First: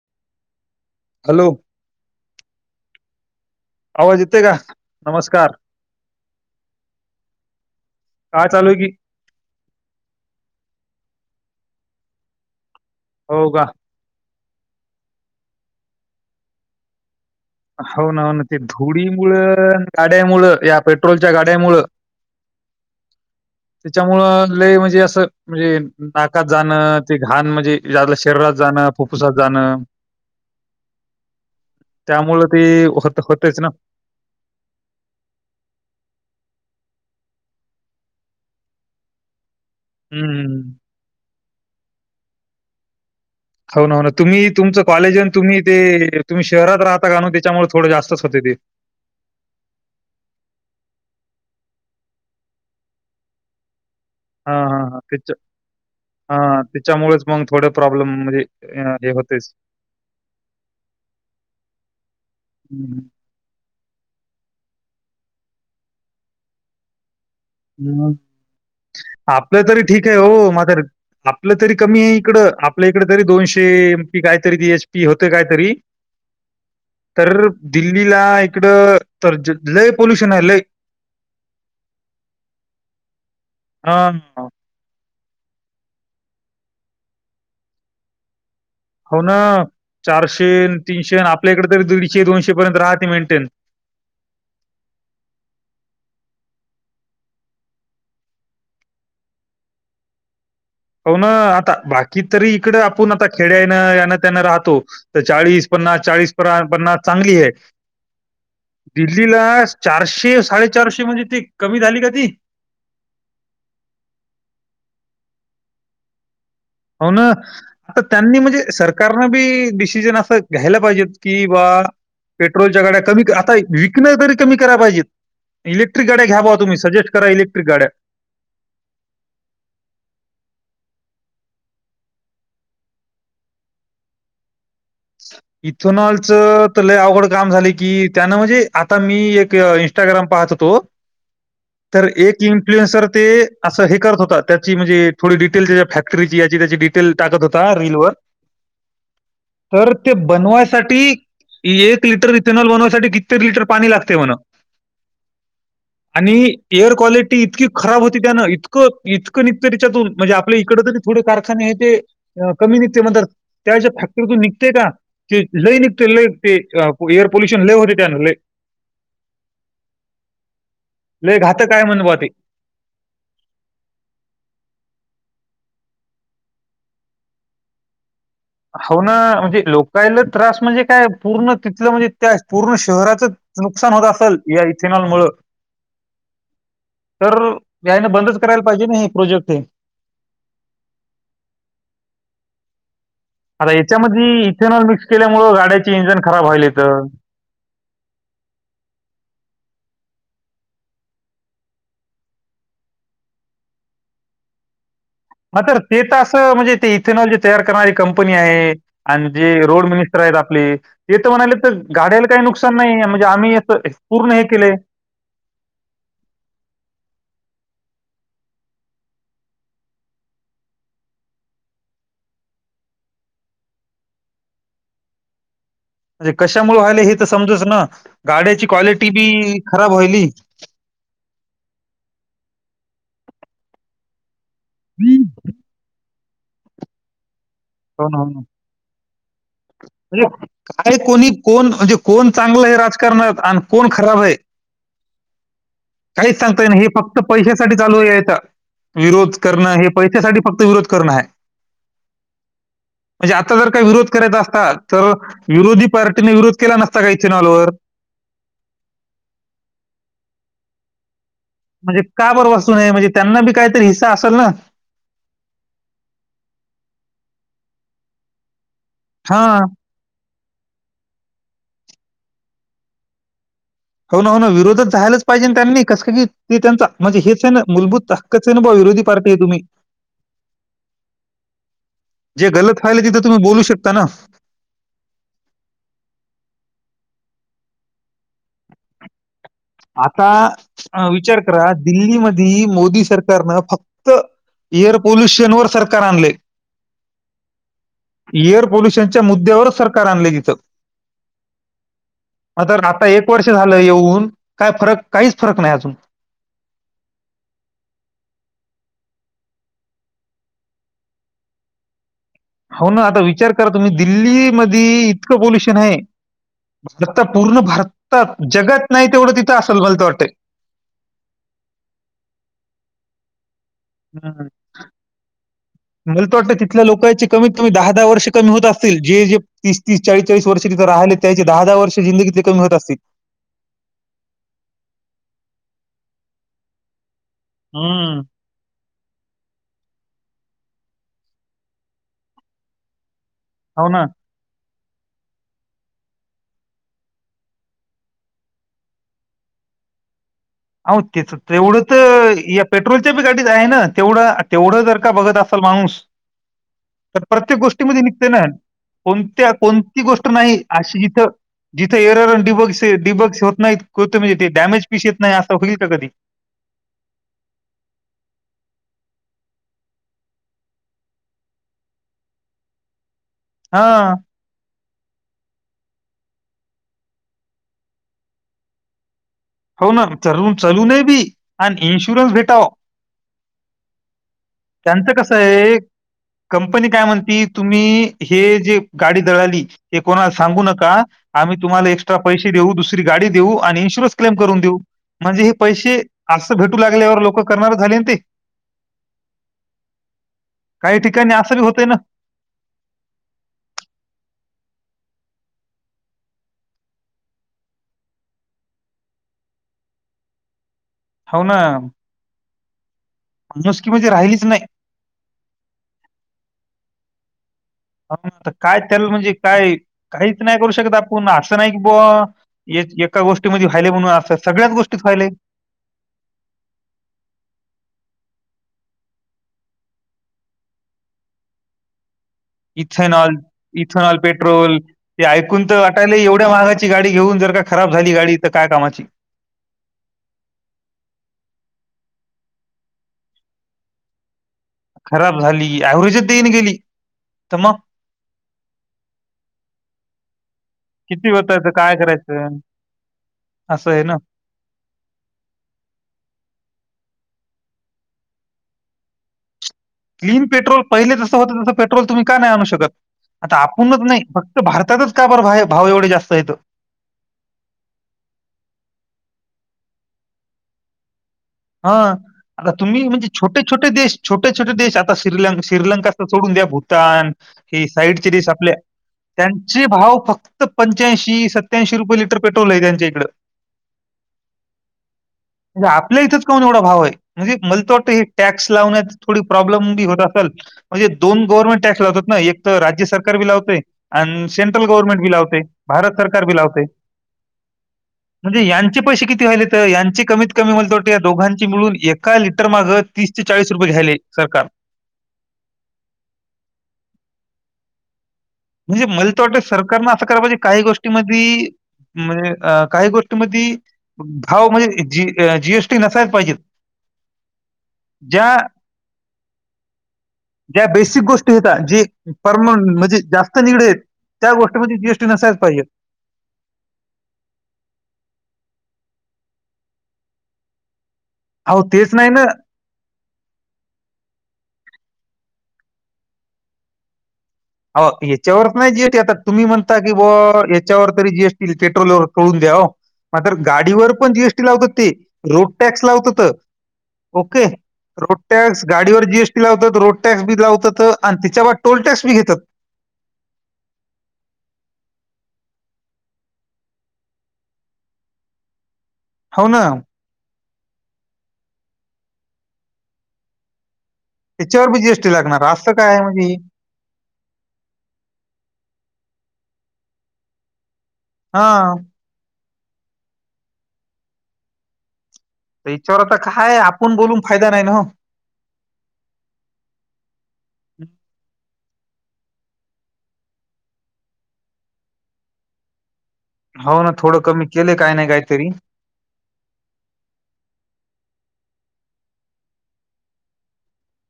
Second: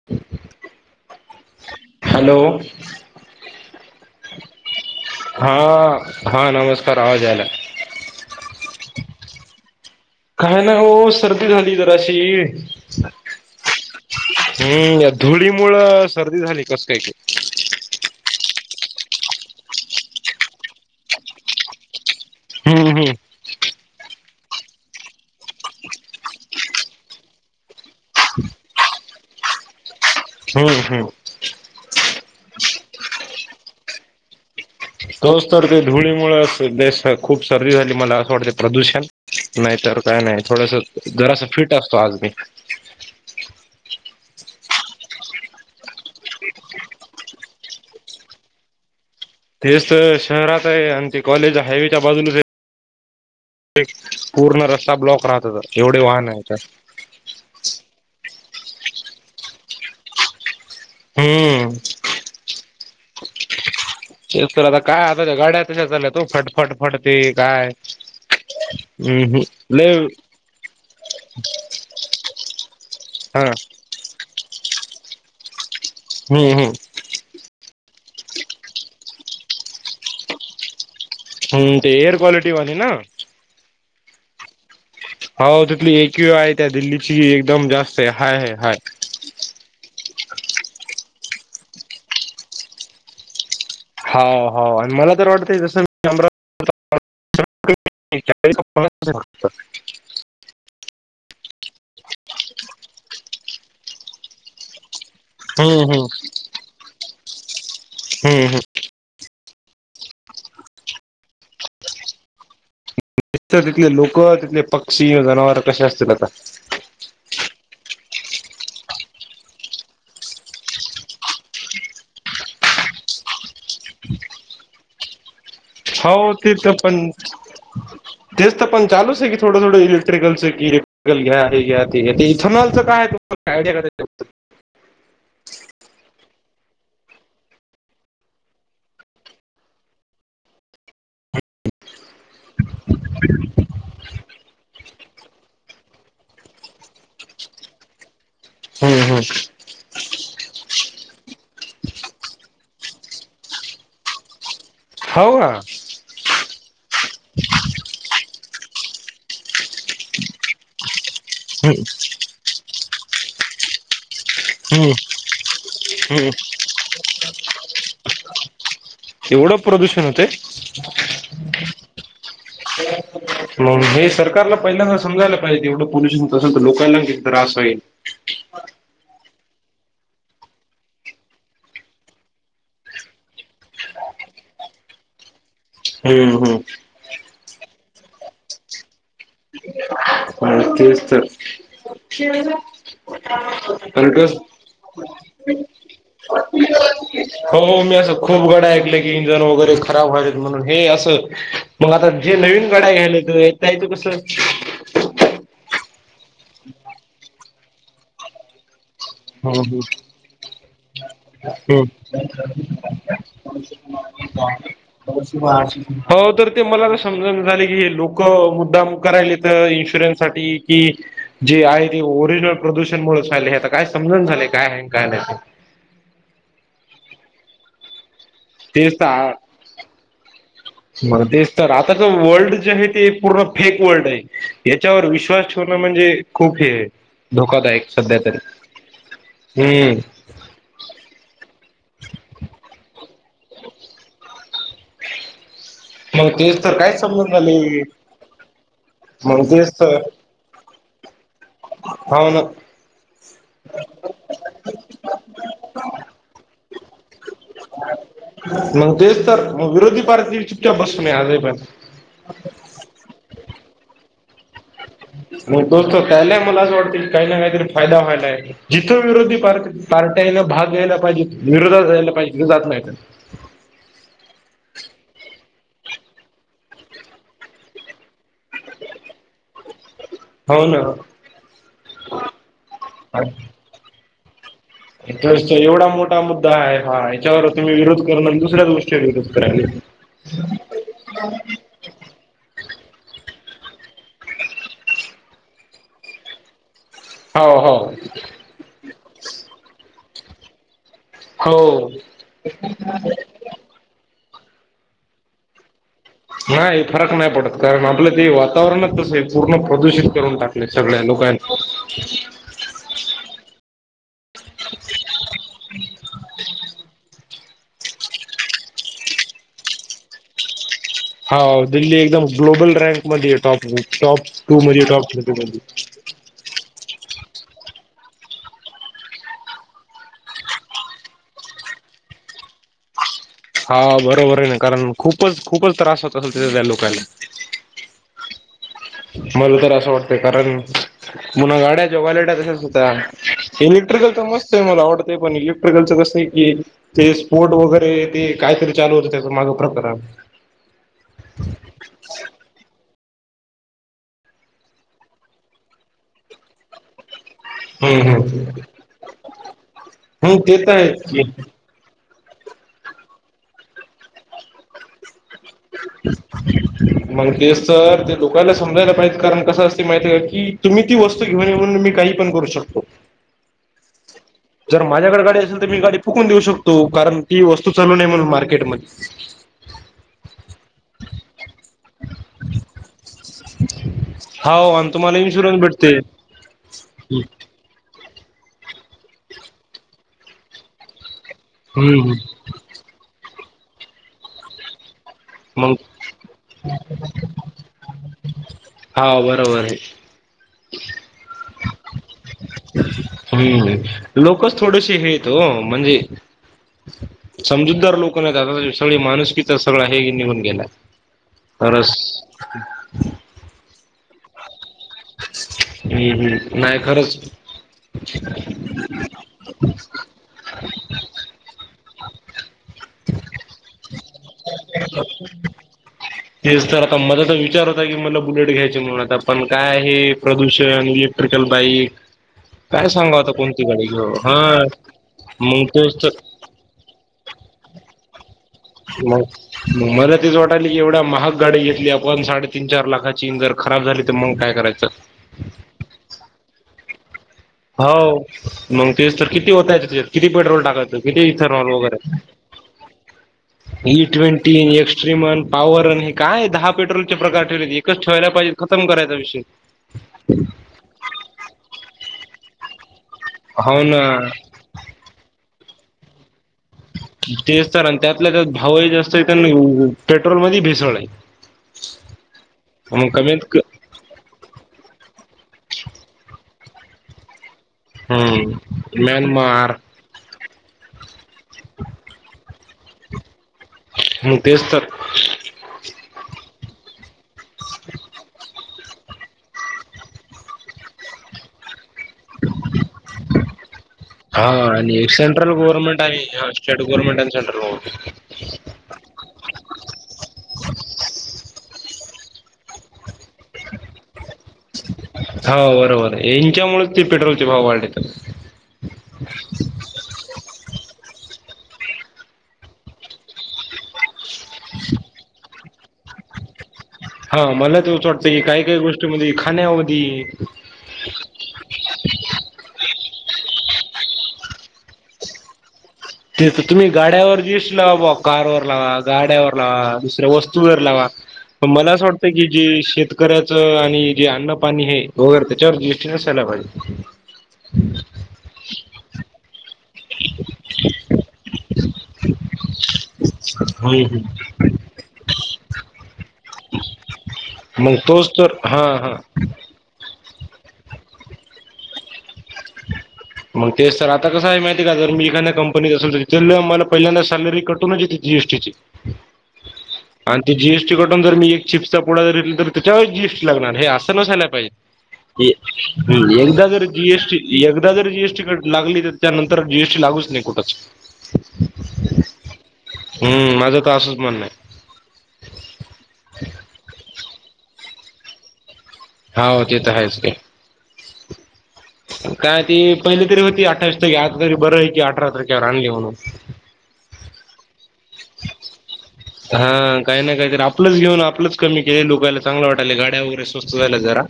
[inaudible] Hello, hello आवाज येतोय का? नमस्कार हा- हा नमस्कार आवाज यायला- काय चालू आहेय की? काय ना हो सर्दी झाली जराशी. हो का? हम्म या धुळीमुळं सर्दी झाली कस काय ते हाव ना हाव ना ते धुळीमुळं आणि गाड्यामुळं या पेट्रोलच्या गाड्यामुळं हम्म हम्म. त्याच्यामुळं लय म्हणजे असं म्हणजे नाकात जाणं ते घाण म्हणजे आपलं शरीरात जाणं फुफ्फुसात जाणं हम्म हम्म. त्यामुळं ती होते होतेच ना. तोच तर ते धुळीमुळे [unintelligible] खूप सर्दी झाली मला असं वाटतं प्रदूषण नाहीतर काय नाही हम्म थोडसा जरासा फिट असतो आज मी हो ना हो ना तुम्ही तुमचं कॉलेज आहे तुम्ही ते तुम्ही शहरात राहता का त्याच्यामुळे थोडे जास्तच होते ते. तेच तर शहरात आहे आणि ते कॉलेज हायवेच्या बाजूला रे. [unintelligible] हा पूर्ण हा रस्ता हा ब्लॉक त्याच्या राहतो एवढे वाहन हा येतात. त्याच्यामुळेच मग थोडे प्रॉब्लेम म्हणजे आ हे होतेच. हम्म. तेच तर आता काय आता त्या गाड्या तशे चाल्या तू फट फटफटते काय हम्म. हम्म आपलं तरी लय ठीक आहे हो, मातारी आपलं तरी कमी आहे इकडं आपल्या इकडे तरी हा दोनशे की कायतरी ती एच पी होते कायतरी हम्म हम्म. तर दिल्लीला इकडं तर ज लय पॉल्युशन आहे लय. हम्म ते एअर क्वालिटीवाली ना. हा मा हो तिथली एक वी आहे त्या दिल्लीची एकदम जास्त हाय आहे हाय. हो ना चारशे तीनशे आपल्याकडे तरी दीडशे दोनशे पर्यंत राहते मेंटेन. हाव हाव आणि मला तर वाटतय जसं नंबर. [unintelligible] [unintelligible] हो ना आता बाकी तरी इकडं आपुण आता खेड्यानं यांना त्यानं राहतो. तर चाळीस हम्म पन्नास, हम्म चाळीस परा पन्नास चांगली आहे. हम्म हम्म. दिल्लीला चारशे साडेचारशे म्हणजे ते कमी झाली का ती? [unintelligible] तिथले लोकं, तिथले पक्षी, जनावर कशे असतील आता? हो ना. आता त्यांनी म्हणजे सरकारनं बी डिसिजन असं घ्यायला पाहिजेत कि बा पेट्रोलच्या गाड्या कमी आता विकण्या तरी कमी करा पाहिजे. इलेक्ट्रिक हो गाड्यावा बावा तुम्हीं सजेस्ट करा इलेक्ट्रिक गाड्या. टेनतर पण चालूच आहे थोडं थोडं इलेक्ट्रिकलचे की. गल घ्या हे घ्या ते घ्या ते इथनॉलचं काय [inaudible] आयडिया. [unintelligible] ह. इथेनॉलचं तर ल अवघड काम झाले की त्यानं म्हणजे आता मी एक इंस्टाग्राम पाहत होतो तर एक इन्फ्लुएन्सर ते असं हे करत होतात. त्याची म्हणजे थोडी डिटेल त्या फॅक्टरीची याची त्याची डिटेल टाकत होता रील वर हम्म हम्. तर ते बनवायसाठी. एक लिटर इथनॉल बनववायसाठी कित्ये लिटर पाणी लागते म्हणा. हो का. आणि एअर क्वालिटी इतकी खराब होती त्यानं इतकं इतकं नतरीिच्यातून म्हणजे आपल्या इकड तरी. थोडे कारखाने हम्म हे ते कमी निघते मणात त्याच्या फॅक्टरीतून निघ. ते का हम्म ते लई निघत ल हम्म ते एअर पोल्युशन लव होते त्या ल. एवढं प्रदूषण होतंय लय घात काय म्हण ब ते. मणून हे सरकारला पहिल्या समजायला पाहिजे एवढं पोल्यशन तसं तर लोकांला किती त्रास होईल. हो ना म्हणजे लोकाला त्रास म्हणजे काय पूर्ण तिथलं म्हणजे त्या पूर्ण शहराचं. नुकसान होत असेल या इथेनॉल मुळं. हम्म हम्. तर यायनं बंदच करायला पाहिजे ना हे प्रोजेक्ट हे. पळत्यवस्त. आता याच्यामध्ये इथेनॉल मिक्स केल्यामुळं गाड्याचे इंजन खराब व्हायल येतं. हो हो मी असं खूप गड्या ऐकले की इंजन वगैरे खराब व्हायत म्हणून हे असं. मग आता जे नवीन गड्या घ्यायलाेत यच कस. ह तर ते तर असं म्हणजे ते इथेनॉलची तयार करणारी कंपनी आहे. आणि जे रोड मिनिस्टर आहेत आपली. य तर म्हणाले तर गाड्याला काही नुकसान नाही म्हणजे आम्ही पूर्ण हे केलंय. हो तर ते मला समज झाले की हे लोक मुद्दा करायले तर इन्शुरन्स. की जे आहे ते ओरिजनल प्रदूषण मु. काय समजण झालेय काय आहे काय नाही ते. म्हणजे कशामुळे व्हाले हे तर समजच ना गाड्याची तेच क्वालिटी बी खराब व्हाली. म तेच तर आताच वर्ल्ड जे आहे ते पूर्ण फेक वर्ल्ड आहे. याच्यावर विश्वास ठेवणं म्हणजे खूप हे धोकादायक सध्या तरी. हम्म म्हणे काय कोणी कोण म्हणजे कोण चांगलं आहे राजण. करणार आणि कोण खराब आहे. ह. काहीच सांगतय नाही हे फक्त पैशासाठी चालू आहे आहेेत. विरोध मग तेच करणं हे पैशासाठी फक्त विरोध करणं आहे. होन. म्हणजे आता जर काही विरोध करायचा असतात तर विरोधी पार्टीने विरोध केला नसता का इथेनॉलवरर. मग तेच तर मग विरोधी पार्टी चुपक्या बसून आजही पण. म्हणजे का बरोब वा असूये म्हणजे त्यांना बी काहीतरी हिस्सा असेल ना. नाही दोस्तो त्याला मला असं वाटतं की काही ना काहीतरी फायदा व्हायला आहे जिथं विरोधी हां. पारथ. पार्ट्यान भाग घ्यायला पाहिजे विरोधात जायला पाहिजे जात नाही. हो ना हो ना विरोधच झायला पाहिजे त्यांनी कस की ते त्यांचा म्हणजे हेच ना मूलभूत हक्कचं आहे ना बा विरोधी पार्टी आहे तुम्ही हो ना जे गलत व्हायलय तिथ तुम्ही बोलू शकता ना तर एवढा मोठा मुद्दा आहे हा याच्यावर तुम्ही विरोध करणार दुसऱ्याच गोष्टीवर विरोध करायला आता विचार करा दिल्ली मधे मोदी सरकारनं फक्त एअर पोल्युशन वर सरकार आणले हो हो एअर पोल्युशनच्या मुद्द्यावरच सरकार आणलं तिथं हो. आता आता वर्ष झालं येऊन काय फरक काहीच फरक नाही अजून नाही फरक नाही पडत कारण आपलं ते वातावरणच तसय पूर्ण प्रदूषित करून टाकले सगळ्या लोकां हो हो ना आता विचार करा तुम्ही दिल्ली मधी इतकं पोल्युशन आहे भार पूर्ण भारतात जगात नाही तेवढं तिथं असेल मलातर वाटतय हा दिल्ली एकदम ग्लोबल रँक मध्ये येतो टॉप टॉप हम्म. टू मध्ये टॉप थ्री मध्ये मला त वाटतं तिथल्या लोकांचे कमीत कमी दहा दहा वर्ष कमी होत असतील जे जे तीस तीस चाळीस चाळीस वर्ष तिथे राहिले त्याची दहा दहा वर्ष जिंदगीतली कमी होत असतील हा बरोबर आहे ना कारण खूपच खूपच त्रास होत असेल तिथत्या लोकांना हम मला तर असं वाटतंय कारण पुन्हा गाड्याच्या वॉलेटा तसच होत्या हो ना इलेक्ट्रिकल तर मस्त आहे मला वाटतंय पण इलेक्ट्रिकलचं कसं आहे की ते स्पोर वगैरे ते कायतरी चालू होतं त्या माग प्रकरण हो तेच तेवढं तर या पेट्रोलच्या बी गाडीत आहे ना तेवढं तेवढं जर का बघत असाल माणूस [inaudible] तर प्रत्येक गोष्टीमध्ये हम्म निघते ना हम्म कोणत्या कोणती गोष्ट हम्म ते नाही तर आहेच अशी इथं की जिथे एरर डिबग्स डिबग्स होत नाहीत म्हणजे ते डॅमेज पिसी येत नाही असं होईल का कधी मग ते सर ते लोकांला समजायला पाहिजे कारण कसं असते माहिती की तुम्ही ती वस्त घर आहे म्हणून मी काही पण करू शकतो हा जर माझ्याकडे गाडी असेल तर मी गाडी फुकून देऊ शकतो कारण ती वस्तू चालू नाही म्हणून मार्केट म हो ना चालू चालू नये ती आणि इन्शुरन्स भेटाव हाव आणि त्यांचं तुम्हाला कसं इन्शुरन्स आहे भेटते कंपनी काय म्हणती तुम्ही हे जे गाडी जळाली हे कोणाला सांगू नका आम्ही तुम्हाला हम्म एक्स्ट्रा पैसे देऊ दुसरी गाडी देऊ आणि इंशुरंस क्लेम करून देऊ म्हणजे हे मग पैसे असं भेटू लागल्यावर लोक करणार झाले ते हा बरोबर आहे. काही ठिकाणी असं बी होतय ना हम्म लोकच थोडशी हेेत हो म्हणजे समजूतदार लोक नाही आ सगळे माणूसकीचा सगळा हे निघून गेला हो खरंच नुसकी म्हणजे राहिलीच नाही हम्म हम्म नाही खरंच काय तेल म्हणजे काय काहीच नाही करू शकत आपण असं नाही की ब एका गोष्टीमध्ये व्हायले म्हणून असं सगळ्याच गोष्टीत व्हायले तेच तर आता मझा तर विचार होता की मला बुलेट घ्यायचे म्हणून आता पण काय आहे प्रदूषण बाईक काय सांगाव आता इथेनॉल कोणती गाडी घेऊ इथेनॉल हा पेट्रोल ते ऐकून मग तर तोच वाटायलय एवढं महागाचीाडी घेऊन जर का खराब झाली गाडी तर काय कामाची. मग मला तेच वाटायलय की एवढ्या महाग गाडी घेतली आपण साडेतीन चार लाखाची जर खराब झाली तर मग काय करायचं खराब झाली व्हेजच देईन गेली तर मग हो मग तेच तर किती होताय त्याच्यात किती पेट्रोल टाकायचं किती इथन होतायचं वॉल् काय वगैरच करायचं? असं आहे ना तीन एक्स्ट्रीम, अन पॉवर अन, हे काय दहा पेट्रोलचे प्रकार ठेवलेत, एकच ठेवायला पाहिजे, खतम करायचा विषय क्लीन पेट्रोल पहिले जसं होतं तसं पेट्रोल तुम्ही का नाही आणू शकत? आता हो आपणच नाही ना भारतातच का बर भाव एवढे जास्त येत? तेच तर, आणि त्यातल्या त्यात भावही जास्त आहेत आणि पेट्रोल मध्ये भेसळ ये. हा, आता तुम्ही म्हणजे क छोटे-छोटे देश छोटे-छोटे देश, आता शील श्रीलंका सोडून द्या भूतान हि साईडचेरीस आपल्या, हम्म म्यानमार त्यांचे भाव फक्त फ पंच्याऐंशी, सत्त्याऐंशी, रुपये लिटर पेट्रोल आहे त्यांच्या इकडं. म तेच तर म्हणजे आपल्या इथं एवढा भाव आहे, म्हणजे मलतोट टॅक्स लावण्यात थोडी प्रॉब्लेम बी होत असल. म्हणज दोन गव्हरमेंट टॅक्स लावतात एक तर राज्य सरकार बी लावतय, हा आणि सेंट्रल आणि गव्हर्नमेंट बी सेंट्रल लावते, भारत सरकार बी लावते. हो. म्हणजे यांचे पैसे किती व्हालेत, यांचे कमीत कमी म्हणल तो या दोघांची मिळून, एका लिटर माग तीस ते चाळीस रुपये घ्यालेय सरकार. हो, बरोबर. इंच्यामुळेच ते पेट्रोलचे भाव वाढलेत. म्हणजे मला तर वाटत, सरकारनं असं करा पाहिजे काही गोष्टी म म्हणजे अ काही गोष्टी मधी, भाव म्हणजे जी जी. एस. टी नसायला पाहिजेत. हा मला तसच वाटतं, की ज्या काय काही गोष्टी मधी, खाण्यामध्ये ज्या बेसिक गोष्टी होेतात, जे परमान म्हणजे जास्त निगडे, त्या गोष्टीमध्ये जीएसटी नसायच पाहिजे. ते तर तुम्ही गाड्यावर जी. एस. टी लावा बा, कारवर लावा, गाड्यावर लावा, दुसऱ्या वस्तूवर लावा. अहो मला असं तेच वाटतं नाही ना की, जी शेत शेतकऱ्याचं, आणि जे अन्न पाणी हे वैगेरे त्याच्यावर जी. एस. टी नसायला पाहिजे. हो, हेच्यावर पण हाय जी. एस. टी आता तुम्ही म्हणता की बावा, याच्यावर तरी जी. एस. टी पेट्रोलवर कळून द्या मात्र हम्म गाडीवर हम्म पण जी. एस. टी लावतात ते, रोड टॅक्स लावतात. ओके, मग तोच रोड तर टॅक्स, हां हां गाडीवर जी. एस लावतात, रोड टॅक्स बी लावतात, आणि त्याच्यावर टोल टॅक्स बी घेतात. [inaudible] मग तेच तर आता कसं आहे माहिती आहे का, जर मी एखाद्या कंपनीत असल मला पहिल्यांदा सॅलरी कटूनच येते जी. एस. टी. ची. [inaudible] हो ना. आणि ती जी. एस. टी कडून जर मी एक चिप्सचा पुडा जरी घेतला तर, त्याच्यावर जी. एस. टी लागणार, हे असं नसाला एकदा ज त्याच्यावर बी जीएसटी जी. लागणार असं एस. काय आहे टी म्हणजे एकदा जर जी. एस. टी लागली तर, त्यानंतर जी. एस. टी लागूच नाही कुठंच. हा. हम्म! माझं तर असंच म्हण आहे. याच्यावर आता काय आपण बोलून फायदा नाही ना हो? हा हो, ते तर आहेच की. काय ती पहिली तरी होती अठ्ठावीस, तारखे आता तरी बरं आहे की, अठरा तारखेवर आणली म्हणून. हो ना, थोडं कमी केले, काय नाही काही तरी. [inaudible] हा काही ना काहीतरी आपलंच घेऊन आपलंच कमी केले लोकाला चांगलं वाटाय गाड्या वगैरे स्वस्त झाल्या जरा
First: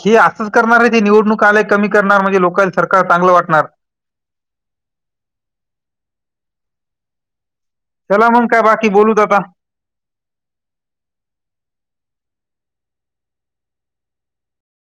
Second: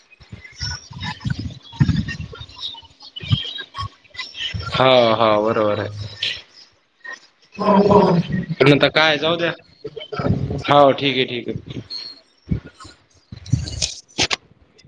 हे असंच करणार आहे जे निवडणूका आल्याय कमी करणार म्हणजे लोक सरकार चांगलं वाटणार हा हा बरोबर आहे चला मग काय पता बाकी काय बोलूत जाऊ आता. द्या हो ठीक आहे ठीक आहे